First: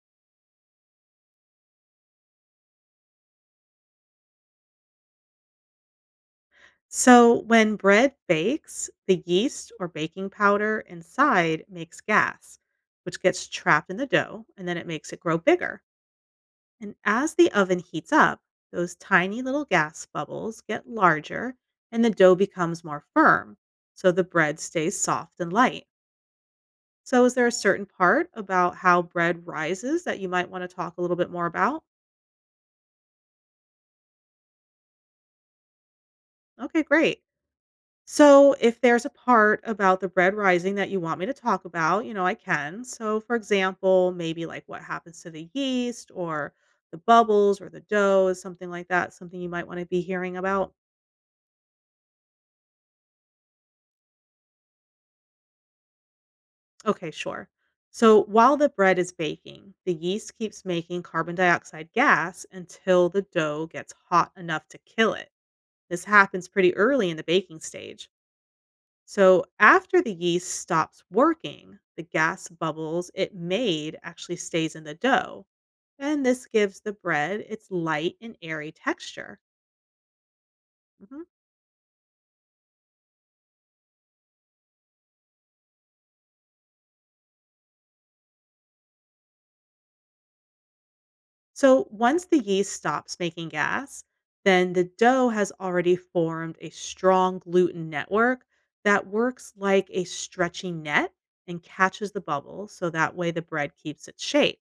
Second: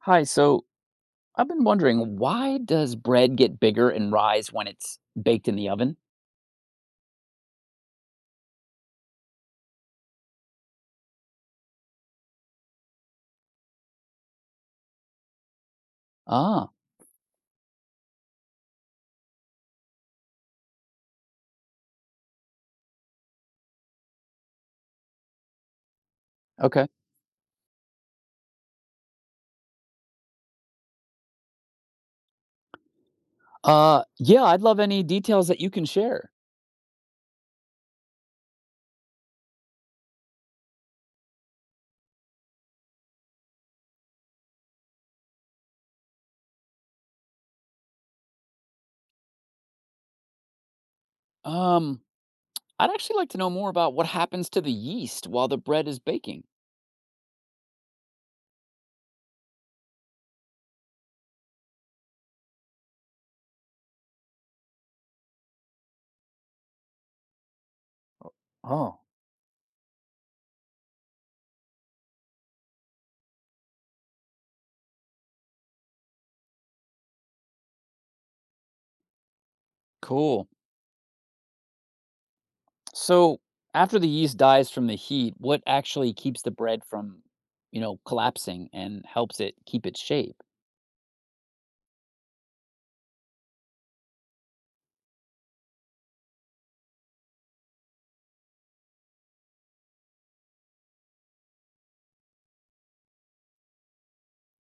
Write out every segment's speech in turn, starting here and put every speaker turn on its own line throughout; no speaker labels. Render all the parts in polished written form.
Hi, so I've been wondering, why does bread get bigger and rise when it's baked in the oven?
So, when bread bakes, the yeast or baking powder inside makes gas, which gets trapped in the dough and then it makes it grow bigger.
Ah,
And as the oven heats up, those tiny little gas bubbles get larger and the dough becomes more firm. So, the bread stays soft and light.
okay.
So, is there a certain part about how bread rises that you might want to talk a little bit more about?
Yeah, I'd love any details that you can share.
Okay, great. So, if there's a part about the bread rising that you want me to talk about, you know, I can. So, for example, maybe like what happens to the yeast or the bubbles or the dough is something like that, something you might want to be hearing about.
Um I'd actually like to know more about what happens to the yeast while the bread is baking.
Okay, sure. So, while the bread is baking, the yeast keeps making carbon dioxide gas until the dough gets hot enough to kill it. This happens pretty early in the baking stage.
Oh,
So after the yeast stops working, the gas bubbles it made actually stays in the dough. And this gives the bread its light and airy texture.
cool.
Mhm.
So, after the yeast dies from the heat, what actually keeps the bread from, collapsing and helps it keep its shape?
So once the yeast stops making gas, then the dough has already formed a strong gluten network that works like a stretchy net and catches the bubbles so that way the bread keeps its shape.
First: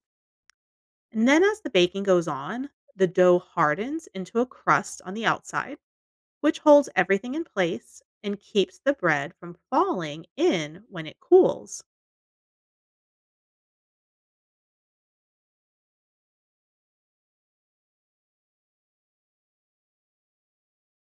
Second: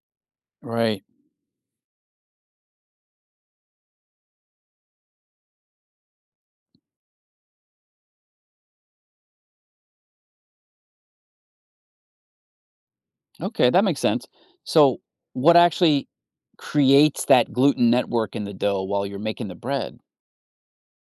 Right.
And then as the baking goes on, the dough hardens into a crust on the outside which holds everything in place and keeps the bread from falling in when it cools.
Okay, that makes sense. So, what actually creates that gluten network in the dough while you're making the bread?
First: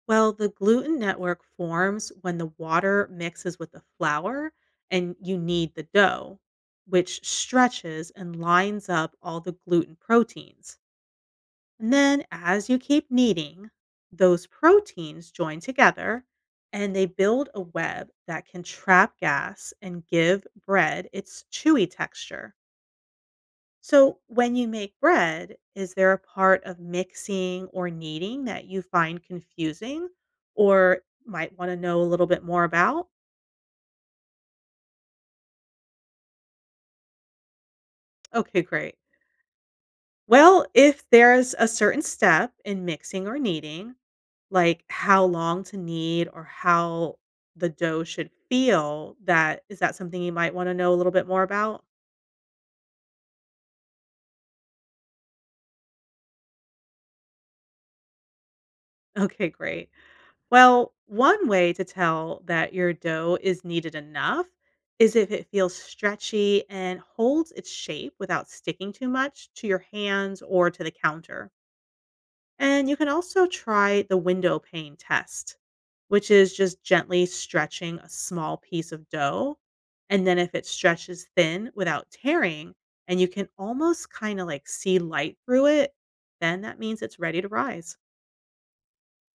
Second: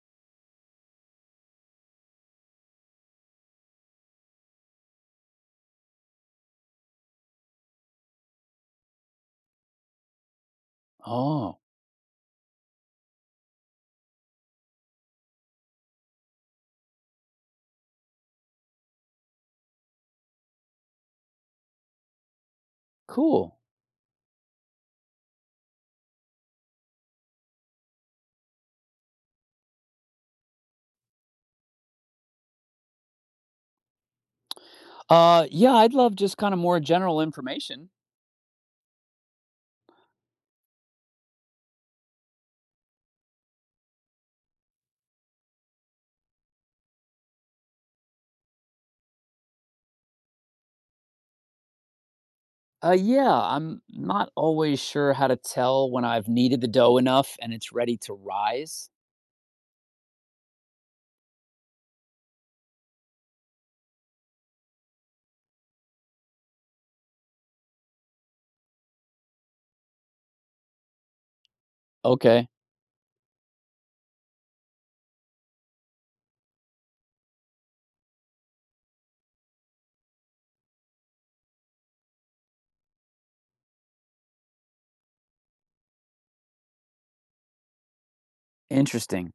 Well, the gluten network forms when the water mixes with the flour and you knead the dough, which stretches and lines up all the gluten proteins.
Oh,
And then as you keep kneading, those proteins join together and they build a web that can trap gas and give bread its chewy texture.
cool.
So, when you make bread, is there a part of mixing or kneading that you find confusing or might want to know a little bit more about?
Yeah, I'd love just kind of more general information.
Okay, great. Well, if there's a certain step in mixing or kneading, like how long to knead or how the dough should feel, that is that something you might want to know a little bit more about?
Yeah, I'm not always sure how to tell when I've kneaded the dough enough and it's ready to rise.
Okay, great. Well, one way to tell that your dough is kneaded enough is if it feels stretchy and holds its shape without sticking too much to your hands or to the counter.
Okay,
And you can also try the window pane test, which is just gently stretching a small piece of dough. And then if it stretches thin without tearing, and you can almost kind of like see light through it, then that means it's ready to rise.
interesting.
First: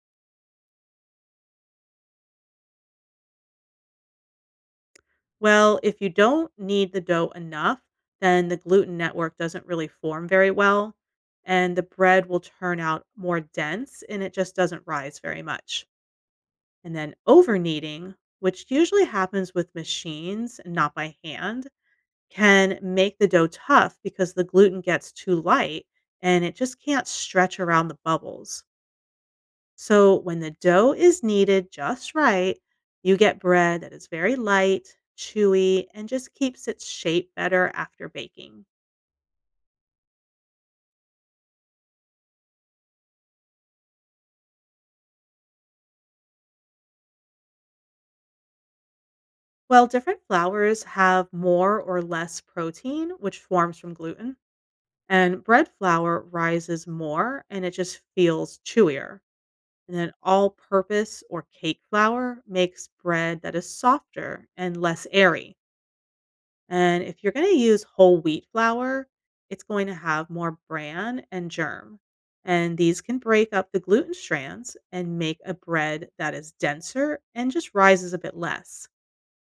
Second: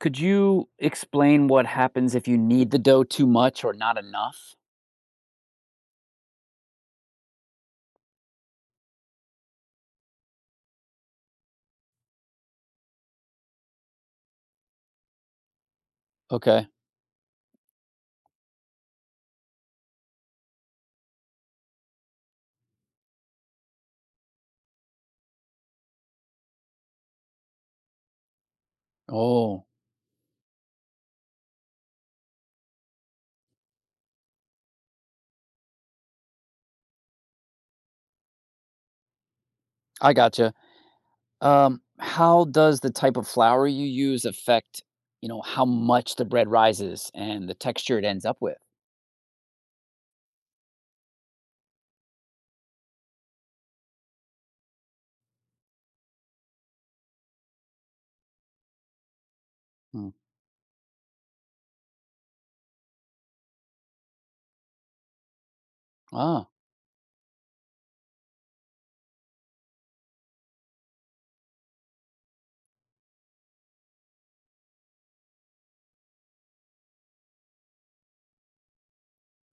Could you explain what happens if you knead the dough too much or not enough?
Well, if you don't knead the dough enough, then the gluten network doesn't really form very well, and the bread will turn out more dense and it just doesn't rise very much.
Okay.
And then over kneading, which usually happens with machines and not by hand, can make the dough tough because the gluten gets too light and it just can't stretch around the bubbles.
Oh,
So when the dough is kneaded just right, you get bread that is very light, chewy, and just keeps its shape better after baking.
I gotcha. How does the type of flour you use affect, how much the bread rises and the texture it ends up with?
Well, different flours have more or less protein, which forms from gluten, and bread flour rises more and it just feels chewier. And
Mm.
then all purpose or cake flour makes bread that is softer and less airy.
Ah,
And if you're going to use whole wheat flour, it's going to have more bran and germ. And these can break up the gluten strands and make a bread that is denser and just rises a bit less.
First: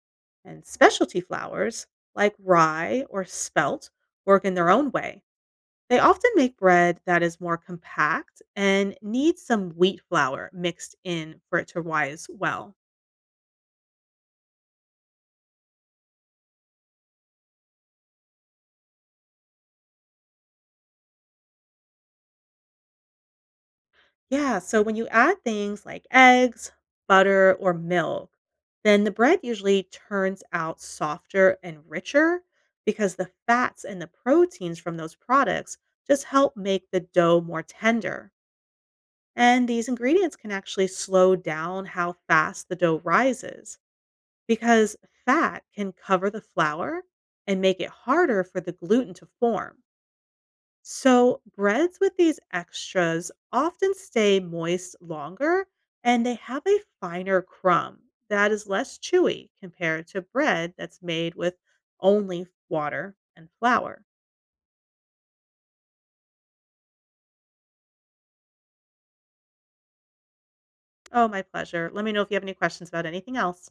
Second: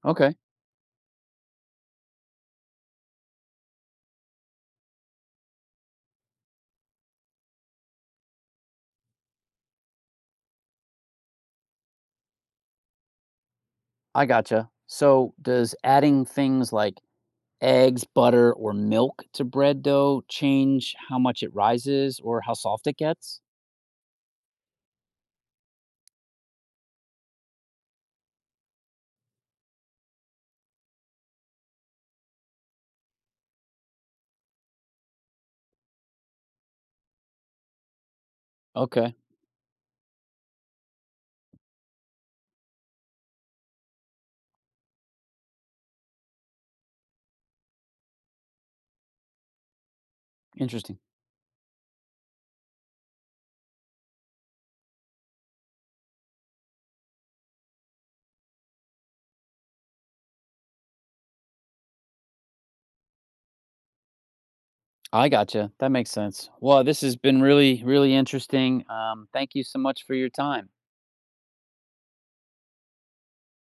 okay.
And specialty flours like rye or spelt work in their own way. They often make bread that is more compact and needs some wheat flour mixed in for it to rise well.
I gotcha. So, does adding things like eggs, butter, or milk to bread dough change how much it rises or how soft it gets?
Yeah, so when you add things like eggs, butter, or milk, then the bread usually turns out softer and richer because the fats and the proteins from those products just help make the dough more tender.
Okay,
And these ingredients can actually slow down how fast the dough rises because fat can cover the flour and make it harder for the gluten to form.
interesting.
So, breads with these extras often stay moist longer and they have a finer crumb that is less chewy compared to bread that's made with only water and flour.
I gotcha. That makes sense. Well, this has been really, really interesting. Thank you so much for your time.
Oh, my pleasure. Let me know if you have any questions about anything else.